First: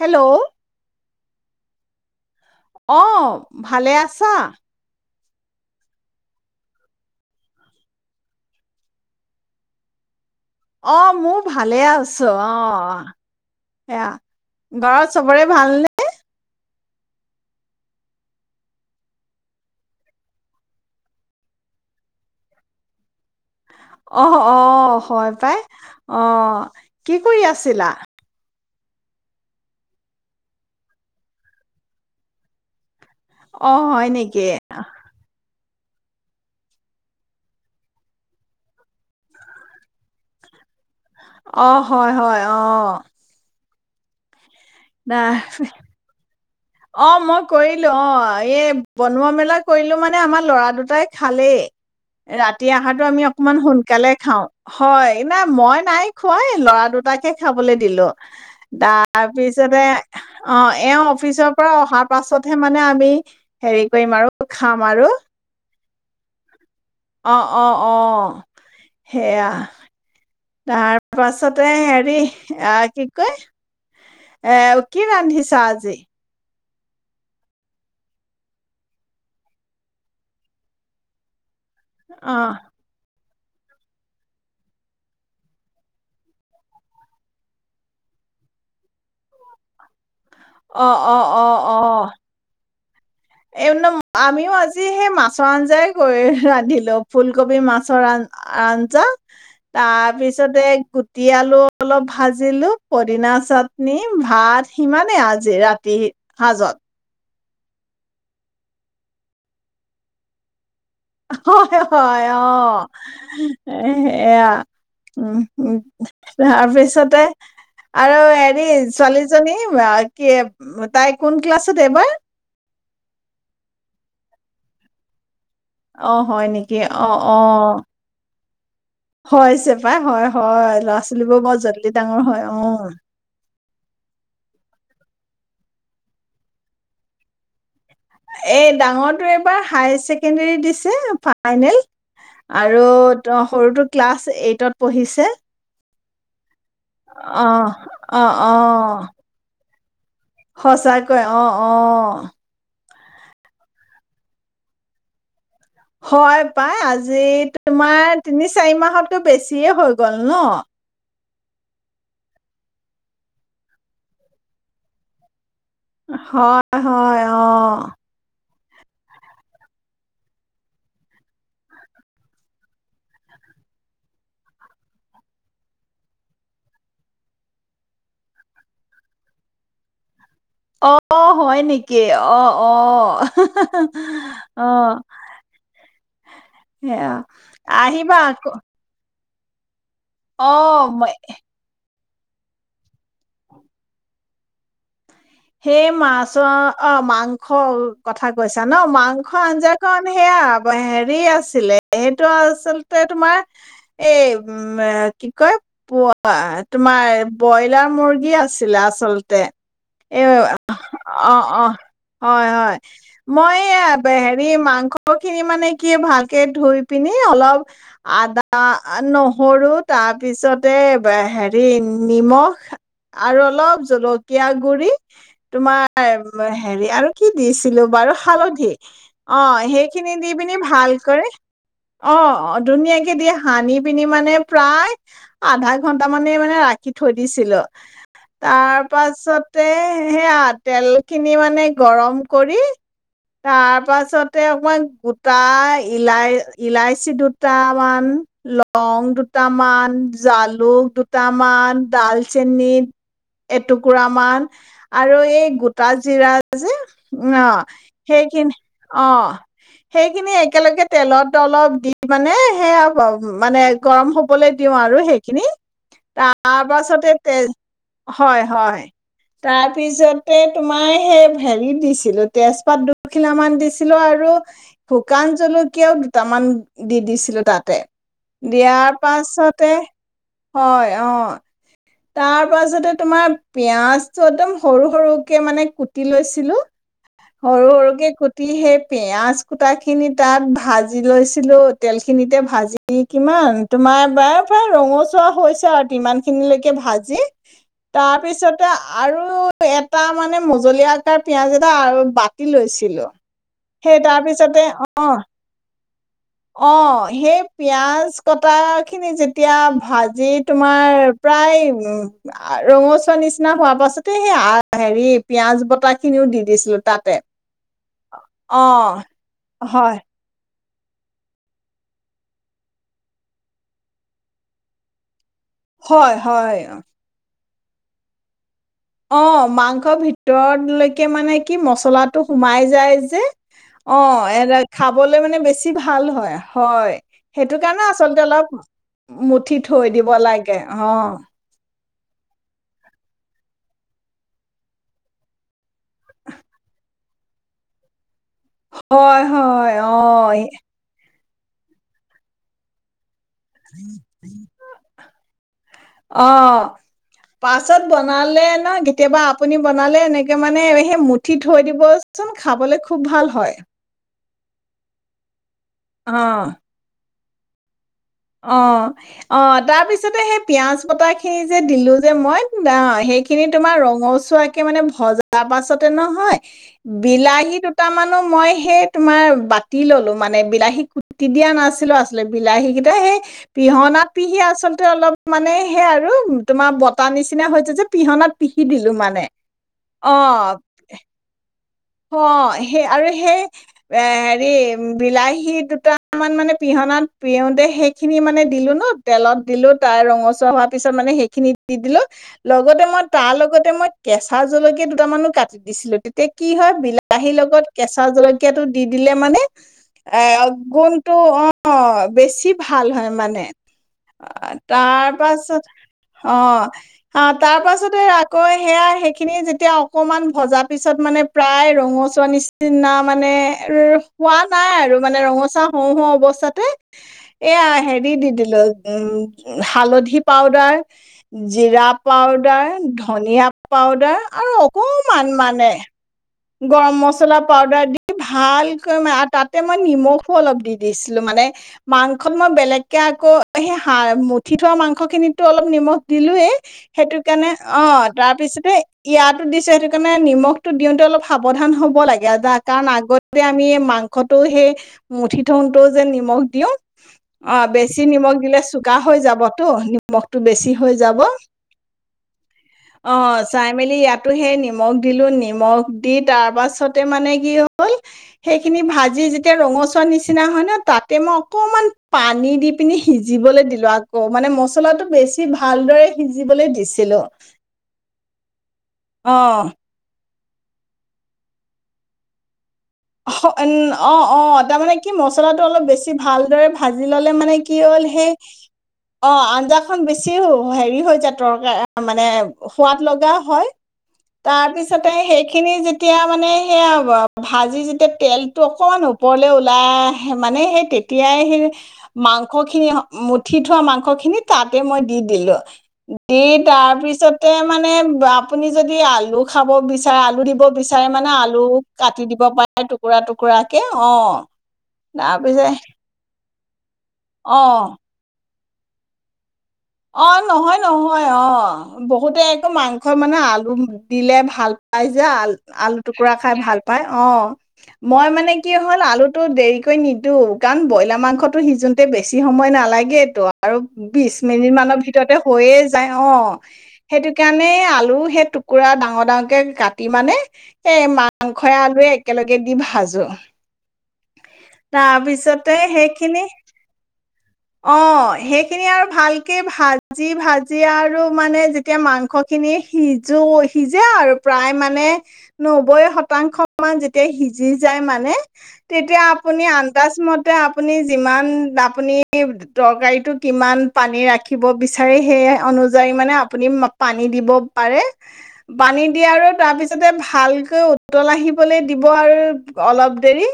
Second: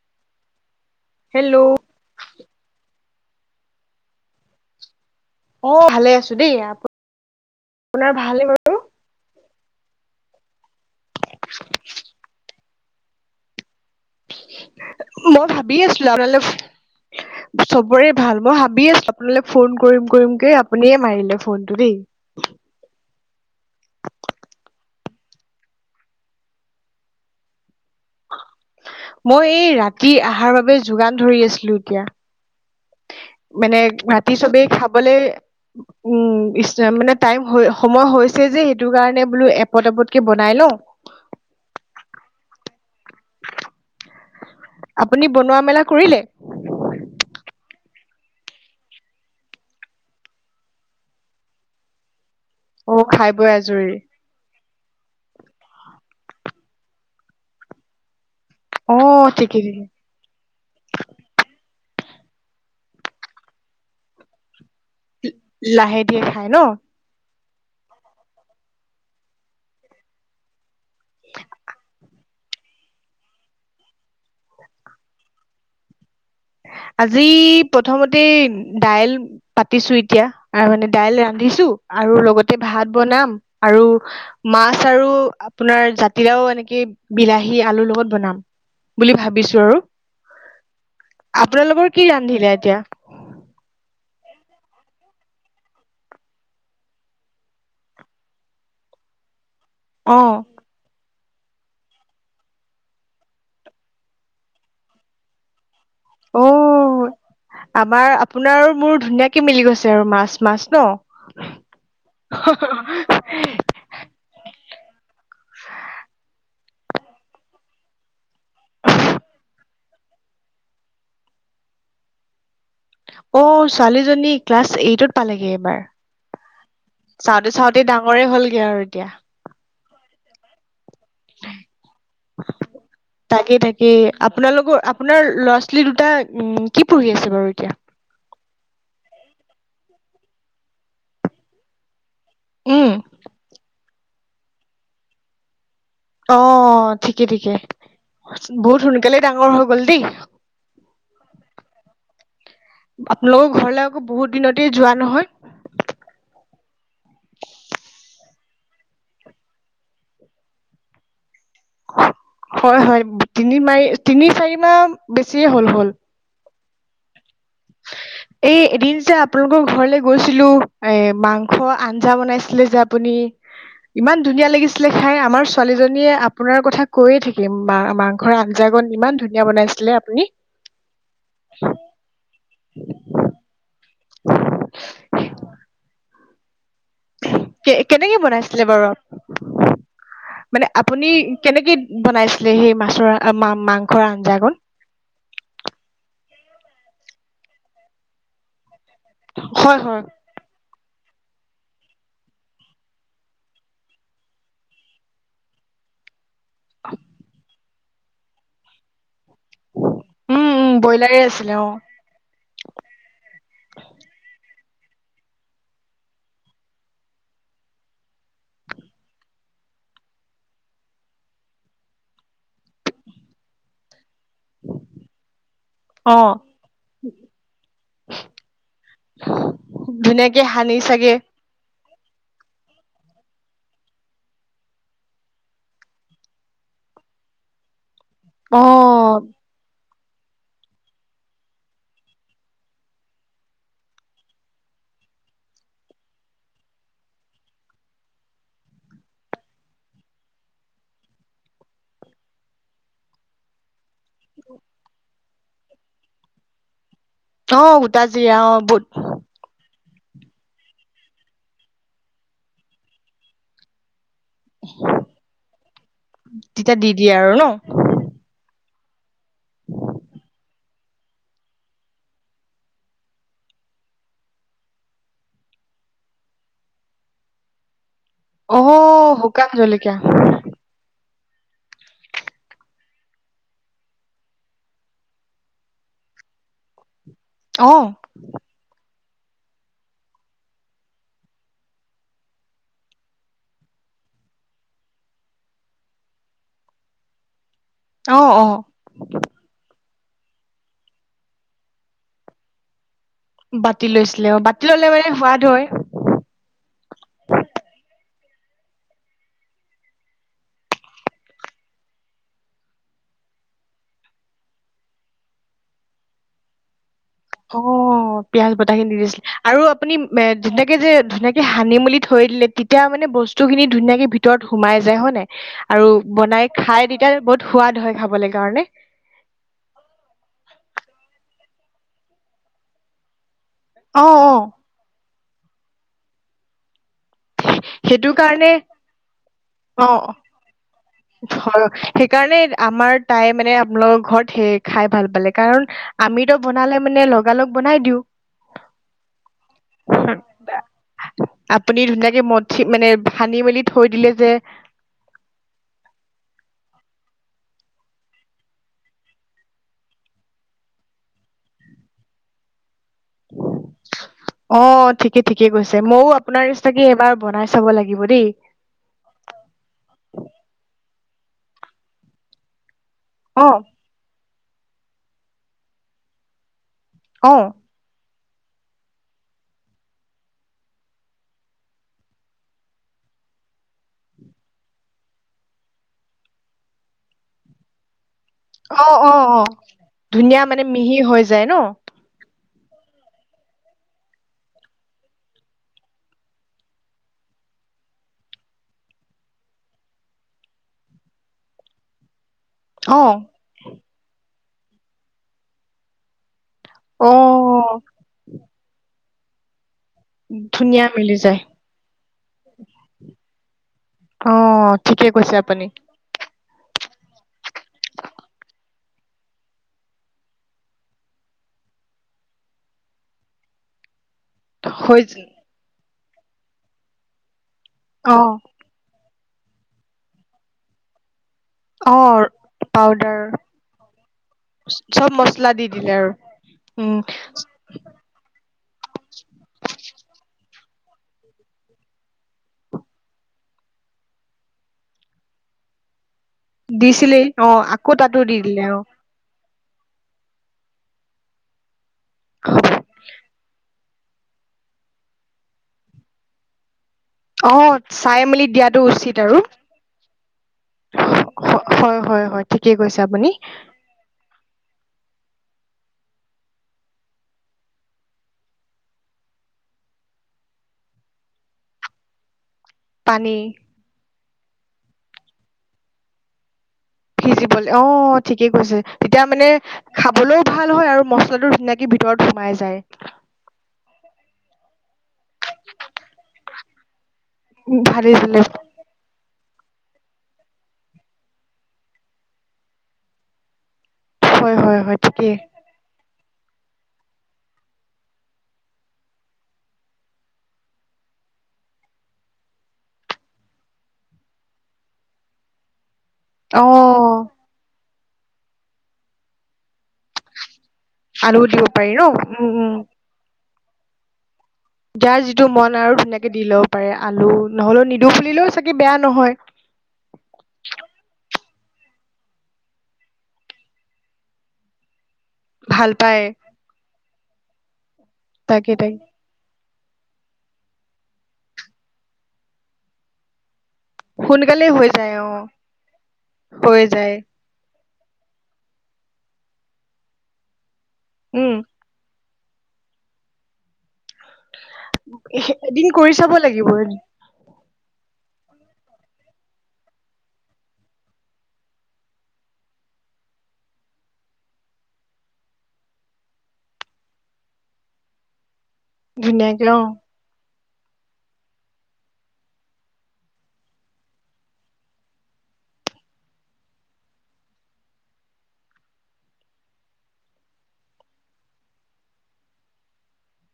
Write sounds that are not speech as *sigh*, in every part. Hello hello অ ভালে আছা অ ভালে আছো দেই আপ আপোনাৰ ভাল নে বাৰু অ মোৰ ভালে আছো অ অহ, এয়া- ঘৰত চবৰে মই ভাবিয়ে ভালনে আছিলো আপোনালে ফো চবৰে ভাল। মই ভাবি আছিলো আপোনালৈ ফোন কৰিম কৰিম কে, আপুনিয়ে মাৰিলে ফোনটো দেই। অহ অ হয় পাই, অহ। কি কৰি আছিলা? মই এই ৰাতি অহাৰ বাবে যোগান ধৰি আছিলোঁ এতিয়া। অ মানে হয় ভাতি নেকি চবেই খাবলে- উম ইচ ৰাম, মানে টাইম হৈ সময় হৈছে যে, সেইটো কাৰণে বোলোঁ এপত এপতকে বনাই লওঁ। অ, হয় হয়, অ। আপুনি নাই বনোৱা-মেলা কৰিলে? অ, মই কৰিলোঁ, অ। এই বনোৱা-মেলা কৰিলো মানে আমাৰ ল'ৰা দুটাই খালেই। ৰাতি আহাৰটো অ আমি খাই বৈ অকনমান আজৰি সোনকালে খাওঁ। হয়, না মই নাই খোৱা ল'ৰা দুটাকে খাবলৈ দিলোঁ। অ তাৰ ঠিকে ঠিকে পিছতে, অহ এওঁ অফিচৰ- ও‌ অহাৰ পাছতহে মানে আমি, হেৰি কৰিম আৰু। খাম আৰু। কে খায় ন? অ অ অ, সেয়া। তাৰ পাছতে হেৰি, অহ কি কয়, এ কি ৰান্ধিছা আজি? আজি প্ৰথমতে দাইল পাতিছোঁ এতিয়া, আৰু মানে দাইল ৰান্ধিছোঁ- আৰু অ', লগতে ভাত বনাম- আৰু মাছ আৰু আপোনাৰ জাতিলাও এনেকে বিলাহী-আলুৰ লগত বনাম বুলি ভাবিছোঁ আৰু। অ', অ', আপোনালোকৰ কি ৰান্ধিলে এতিয়া? একদম আমিও আজি সেই মাছৰ আঞ্জাই কৰি ৰান্ধিলো ফুলকবি মাছৰ আঞ্জা অ তাৰপিছতে গোঁতি আলু অলপ ভাজিলো পদিনা চাটনি ভাত সিমানেই আজি ৰাতি অ হাজত আমাৰ আপোনাৰো মোৰ ধুনীয়াকে মিলি গৈছে আৰু মাছ মাছ ন হয় হয় অ সেয়া উম উ তাৰপিছতে আৰু হেৰি ছোৱালীজনী বাঃ কি তাই কোন ক্লাছত এইবাৰ অ ছোৱালীজনী ক্লাছ এইটত পালেগে এইবাৰ অঁ হয় নেকি অঁ চাওঁতে অঁ চাওঁতে *unintelligible* হয়ছে পাই হয় হয় লষ্ট চোৱালিবোৰ বৰ জল্দি ডাঙৰ হয় অ তাকে তাকে আপোনালোকৰ আপোনাৰ ল'ৰা ছোৱালী দুটা উ কি পঢ়ি আছে বাৰু এতিয়া এ ডাঙৰটো এবাৰ হায়াৰ চছেকেণ্ডৰী দিছে ফাইনেল আৰু উম ত সৰুটো ক্লাছ এইটত পঢ়িছে অ অ ঠিকে অ ঠিকে অ অ বহুত সোনকালে ডাঙৰ হল হল্ দেই সঁচাকৈ অ অ আপোনালোকৰ ঘৰলে আকৌ বহুত দিনতে যোৱা নহয়। হয় প্ৰায় আজি তোমাৰ তিনি চাৰি মাহতকৈ বেছিয়ে হৈ গ'ল ন হয় হয় তিনি মাৰি তিনি চাৰি মাহ বেছি এ হ'ল হল হয় হয় অ' এই এদিন যে আপোনালোকৰ ঘৰলৈ গৈছিলো এ মাংস আঞ্জা বনাইছিলে যে আপুনি ইমান ধুনীয়া লাগিছিলে খাই আমাৰ ছোৱালীজনীয়ে আপোনাৰ কথা কৈয়ে থাকে মাংসৰ আঞ্জাকন ইমান ধুনীয়া বনাইছিলে আপুনি অ হয় নেকি অ অ অ সেয়া কে কেনেকে আহিবা আকৌ বনাইছিলে বাৰু মানে অ', আপুনি ম- কেনেকে বনাইছিলে সেই মাছৰ মা মাংসৰ আঞ্জা কন সেই মাছৰ অ মাংস কথা কৈছা ন মাংস আঞ্জা হয় হয় কন সেয়া হেৰি আছিলে সেইটো আচলতে তোমাৰ এই উম কি কয় প অ তোমাৰ বইল *unintelligible* মুৰ্গী আছিলে আচলতে এ উম উম ব্ৰইলাৰে অ আছিলে অ হয় হয় মই হেৰি ম মাংসখিনি মানে কি ভালকে ধুই পিনি অলপ আদা নহৰু তা পিছতে অ হেৰি নিমখ আৰু অলপ জলকীয়া গুৰি অ তোমাৰ হেৰি আৰু কি দিছিলো বাৰু হালধি অ সেইখিনি দি ধুনীয়াকে পিনি সানি চাগে ভালকৈ অ অ ধুনীয়াকে দি সানি পিনি মানে প্ৰায় আধা ঘন্টা মান মানে ৰাখি থৈ দিছিলো অ তাৰ পাছত সেয়া তেল খিনি মানে গৰম কৰি তাৰ পাছতে অকমান গোটা ইল ইলাচি দুটামান লং দুটামান জালুক দুটামান ডালচেনী এটুকুৰা মান আৰু এই গোট কালজিৰা যে অ গোটা সেই জিৰা অ কিনি বুট অ সেইখিনি একেলগে তেলত অলপ দি মানে সেয়া মানে গৰম হ *unintelligible* লে দিওঁ আৰু সেইখিনি তেতিয়া দি দিয়ে তাৰপাছতে আৰু ন তেজ হয় হয় তাৰপিছতে তোমাৰ সেই হেৰি দিছিলো তেজপাত দুখিলামান দিছিলো আৰু শুকান জলকীয়াও দুটামান দি দিছিলো তাতে অ দিয়াৰ শুকান পাছতে জলকীয়া হয় অ তাৰ পাছতে তোমাৰ পিয়য়াজটো একদম সৰু সৰুকে মানে কুটি লৈছিলো সৰু অ সৰুকে কুটি সেই পিয়াজ কুটা খিনি তাত ভাজি লৈছিলো তেল খিনিতে ভাজি কিমান তোমাৰবাৰ প্ৰায় ৰঙচুৱা হৈছে আ তিমান খিনি লৈকে কে ভাজি অ অ তাৰপিছতে আৰু এ তাৰ মানে মজলীয়া আকাৰ পিয়াজ এটা আৰু বাতি লৈছিলো বাতি সেই লৈছিলে অ তাৰপিছতে বাতি ললে অ', সোৱাদ হয় অ সেই পিয়াজ কটা খিনি যেতিয়া ভাজি তোমাৰ প্ৰায় উ- অ পিয়াজ বতাহ খিনি দিছিলে আৰু আপুনি হয়, যে ধুনীয়াকে সানি মেলি থৈ দিলে তেতিয়া মানে বস্তু খিনি ধুনীয়াকে ভিতৰত সোমাই যায় হয় নাই? আৰু হয়, বনাই হয়। খাই তেতিয়া বহুত সোৱাদ হয় খাবলে কাৰণে অ মাংসৰ ভিতৰলৈকে মানে কি মচলাটো সোমাই যায় যে অ এৰা খাবলৈ মানে বেছি ভাল হয় হয় সেইটো কাৰণে আচলতে অলপ মুঠি থৈ অ দিব লাগে অ হয় সেইকাৰণে আমাৰ তাই মানে আপোনালোকৰ ঘৰত সেই খাই ভাল পালে, কাৰণ আমিতো বনালে মানে লগালগ বনাই দিও হয় হয় অ ফু *unintelligible* আপুনি ধুনীয়াকে মঠি মানে সানি মেলি থৈ দিলে যে। অ', পাছত বনালে ন, কেতিয়াবা আপুনি বনালে এনেকে মানে সেই মঠি থৈ দিবচোন খাবলৈ খু- খুব ভাল হয়। অ' ঠিকে ঠিক থিকে কৈছে, মও আপোনাৰ অ নিচিনাকে এইবাৰ বনাই চাব লাগি- অ', অ তাৰপিছতে সেই পিয়াজ পতা সেই যে, দিলো যে মই দা আ, সেইখিনি অ তোমাৰ ৰঙচুৱা তাকে মানে, ভজা পাছতেই নহয় অ বিলাহী দুটামান। অ মই সেই তোমাৰ বাতি ল'লো মানে। বিলাহী কুটি দিয়া নাছিলো আচলতে, বিলাহী গি তে সেই পিহনাত পিহি আচলতে অলপ মানে, সেই আৰু তোমাৰ বতা নিচিনা হৈছে যে পিহনাত পি অ'অ'অ' ধুনীয়া মানে মিহি হৈ যায় ন? অ সেই আৰু সেই এ হেৰি বিলাহী দুটামান মানে পিহনাত পিহোতেই সেইখিনি মানে দিলো ন, তেলত দিলো। তাই ৰঙচুৱা হোৱাৰ পিছত মানে সেইখিনি দি দিলো লগতে অ মই, তা লগতে মই কেচ থা জলকীয়া দুটামানো কাটি দিছিলে, তেতিয়া কি কি হয়, অ বিলাহীৰ লগত কেঁচা জলকীয়াটো দি দিলে মানে। এ অ ধুনীয়া গুণ টো মিলি যায় অ' বেছি ভাল হয় মানে। আ অ ঠিকে তাৰ কৈছে পাছত আপুনি অ'। আ তাৰ পাছতে আকৌ সেয়া, সেইখিনি যেতিয়া অকমান ভজা পিছত মানে প্ৰায় ৰঙচুৱা নিচিনা মানে ৰো হোৱা নাই আৰু হৈ মানে ৰঙচোৱা। হওঁ হওঁ অৱস্থাতে। এয়া, হেৰি অ দি দিলো *unintelligible* হালধি পাউদাৰ। জীৰা অ পাউদাৰ, পাউদাৰ ধনিয়া পাউদাৰ আৰু চব অকমান মছলা দি মানে দিলে আৰু উম গৰম - মছলা, পাউদাৰ দি, ভা, ভালকৈ ম তাতে মই নিমখো অলপ দি দিছিলো, মানে মাংসত মই বেলেগকে আকৌ সেই হাৰ মুঠি থোৱা মাংসখিনিতো অলপ নিমখ দিলোয়েই সেইটো দিছিলেই কাৰণে অ আকৌ তাতো দি দিলে তাৰপিছতে অ ইয়াত দিছে সেইটো কাৰণে নিমখটো দিওঁতে অলপ সাৱধান হ'ব হ'ব লাগে কাৰণ আগতে আমি মাংসটো সেই মুঠি থনটো যে নিমখ দিওঁ অ বেছি চাই নিমখ মেলি দিলে দিয়াটো চোকা উচিত হৈ আৰু যাবতো নিমখটো বেছি হৈ যাব হয় হয় হয় ঠিকেই কৈছে অ আপুনি চাই মেলি ইয়াতো সেই নিম নিমখ দিলো নিমখ দি তাৰপাছতে মানে কি হ'ল সেইখিনি ভাজি যেতিয়া ৰঙচুৱা নিচিনা হয় ন তাতে মই অকণমান পানী দি পিনি পানী সিজিবলৈ দিলো আ অ মানে মছলাটো বেছি ভালদৰে সিজিবলে দিছে সিজিবলে অ ঠিকেই কৈছে তেতিয়া অ মানে খাবলৈও ভাল হয় আৰু মছলাটো ধুনীয়াকে ভিতৰত সোমাই যায় অ উ অ অ তাৰ মানে কি মছলাটো অলপ বেছি ভালদৰে ভাজি লিলে মানে কি উম হ'ল ভালে সেই ভালে অ আঞ্জাখন বেছি হেৰি হৈ যায় তৰকাৰ মানে সোৱাদ লগা হয় হয় তাৰ হয় হয় পিছতে ঠিকেই সেইখিনি যেতিয়া মানে সেয়া হ ভাজ আজি যেতিয়া তেলটো অকমান ওপৰলে ওলাই আহে মানে সেই তেতিয়াই সেই মাংস খিনি মুঠি থোৱা মাংস খিনি তাতে মই দি দিলো দি অ তাৰপিছতে মানে আপুনি যদি আলু খাব বিচাৰে বিচাৰে আলু দিব বিচাৰে মানে আলুও আলু দিব পাৰি ন কাটি দিব উম পাৰে উম টুকুৰা টুক কুকুৰাকে অ যাৰ যিটো তাৰপিছত মন আৰু ধুনীয়াকে দি লওঁ পাৰে আলু অ'। নহ'লেও নিদু বুলিলেও চাগে বেয়া নহয় অ নহয় নহয় অ বহুতে একো মাংস মানে আলু দিলে ভাল ৰাই যে আল ভাল আলু পায় টুকুৰা খাই ভাল পায় অ মই মানে কি তাকে তাকে হ'ল আলুটো দেৰি কি নিপু কাৰণ ব্ৰইলাৰ মাংসতো সিজোতে বেছি সময় নালাগেতো আৰু বিশ সোনকালে এদিন হৈ মানৰ যায় অ ভিতৰতে হৈয়ে যায় অ হৈ যায় সেইটো কাৰণে আলু সেই টুকুৰা ডাঙৰ ডাঙৰ কাটি মানে এই উম মাংসই আলুৱে একেলগে দি ভাজো তাৰপিছতে এদিন কৰি চাব সেইখিনি, লাগিব অ! সেইখিনি আৰু ভালকে ভাজি, ভাজি আৰু মানে যেতিয়া মাংস খিনি সিজো, সিজে আৰু প্ৰায় মানে তেতিয়া আপুনি, ধুনীয়াকে অ আন্দাজমতে এ! আপুনি যিমান আপুনি, তৰকাৰীটো কিমান পানী ৰাখিব বিচাৰে, সেই অনুযায়ী মানে আপুনি পানী দিব পাৰে। পানী দি আৰু তাৰ পিছতে ভালকৈ উতল আহিবলৈ দিব আৰু অলপ দেৰি,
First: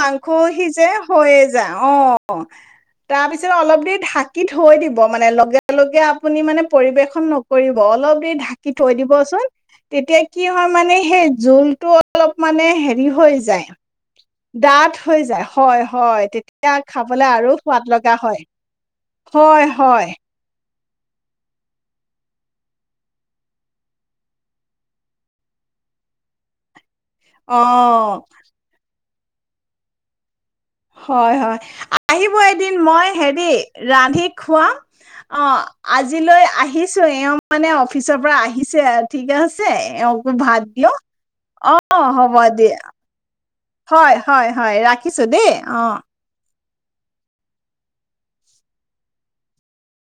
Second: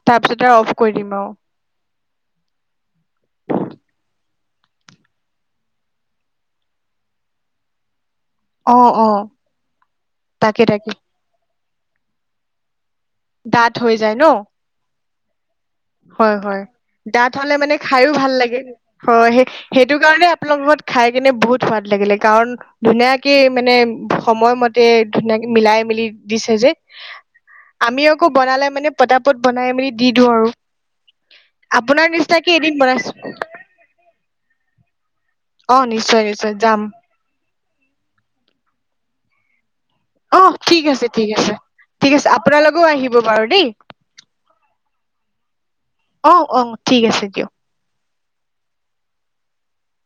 মাংসও তাৰপিছত আৰু অফ সিজে কৰি দিম আৰু হৈয়ে যায়, অ! তাৰপিছত, অলপ দেৰি ঢা ঢাকি থৈ দিব, মানে লগে, লগে আপুনি মানে পৰিৱেশন নকৰিব অলপ ঢাকি থৈ অ অ দিবচোন। তেতিয়া, কি তাকে হয় তাকে মানে সেই জোল টো অলপ মানে হে হৈ যায় দাঁত হৈ যায় ন দাতঁ হৈ যা হয় হয় তেতিয়া খাবলৈ দাঁত আৰু হলে মানে সোৱাদ খাইও লগা ভাল হয় লাগে হয় সেই সেইটো কাৰণে আপোনালোক ত খাই কেনে বহুত সোৱাদ লাগিলে কাৰণ ধুনীয়াকে মানে সময়মতে ধুনাকে মিলাই মিলি দিছে যে অ আমি আকৌ বনালে মানে পতাপত বনাই মেলি দি দিওঁ আৰু হয় হয় আপোনাৰ আহিব নিচিনাকে এদিন মই বনাইছো হেৰি ৰান্ধি খোৱা অ নিশ্চয় আজিলৈ নিশ্চয় যাম আহিছো এওঁ মানে অফিচৰ পৰা আহিছে আৰু ঠিকে আছে এওঁকো অ ভাত ঠিক দিয়ক আছে ঠিক আছে অ ঠিক আছে হ'ব আপোনাল দিয়া লগেও আহিব বাৰু দেই হয় হয় হয় ৰাখিছো দেই অ অ ঠিক আছে দিয়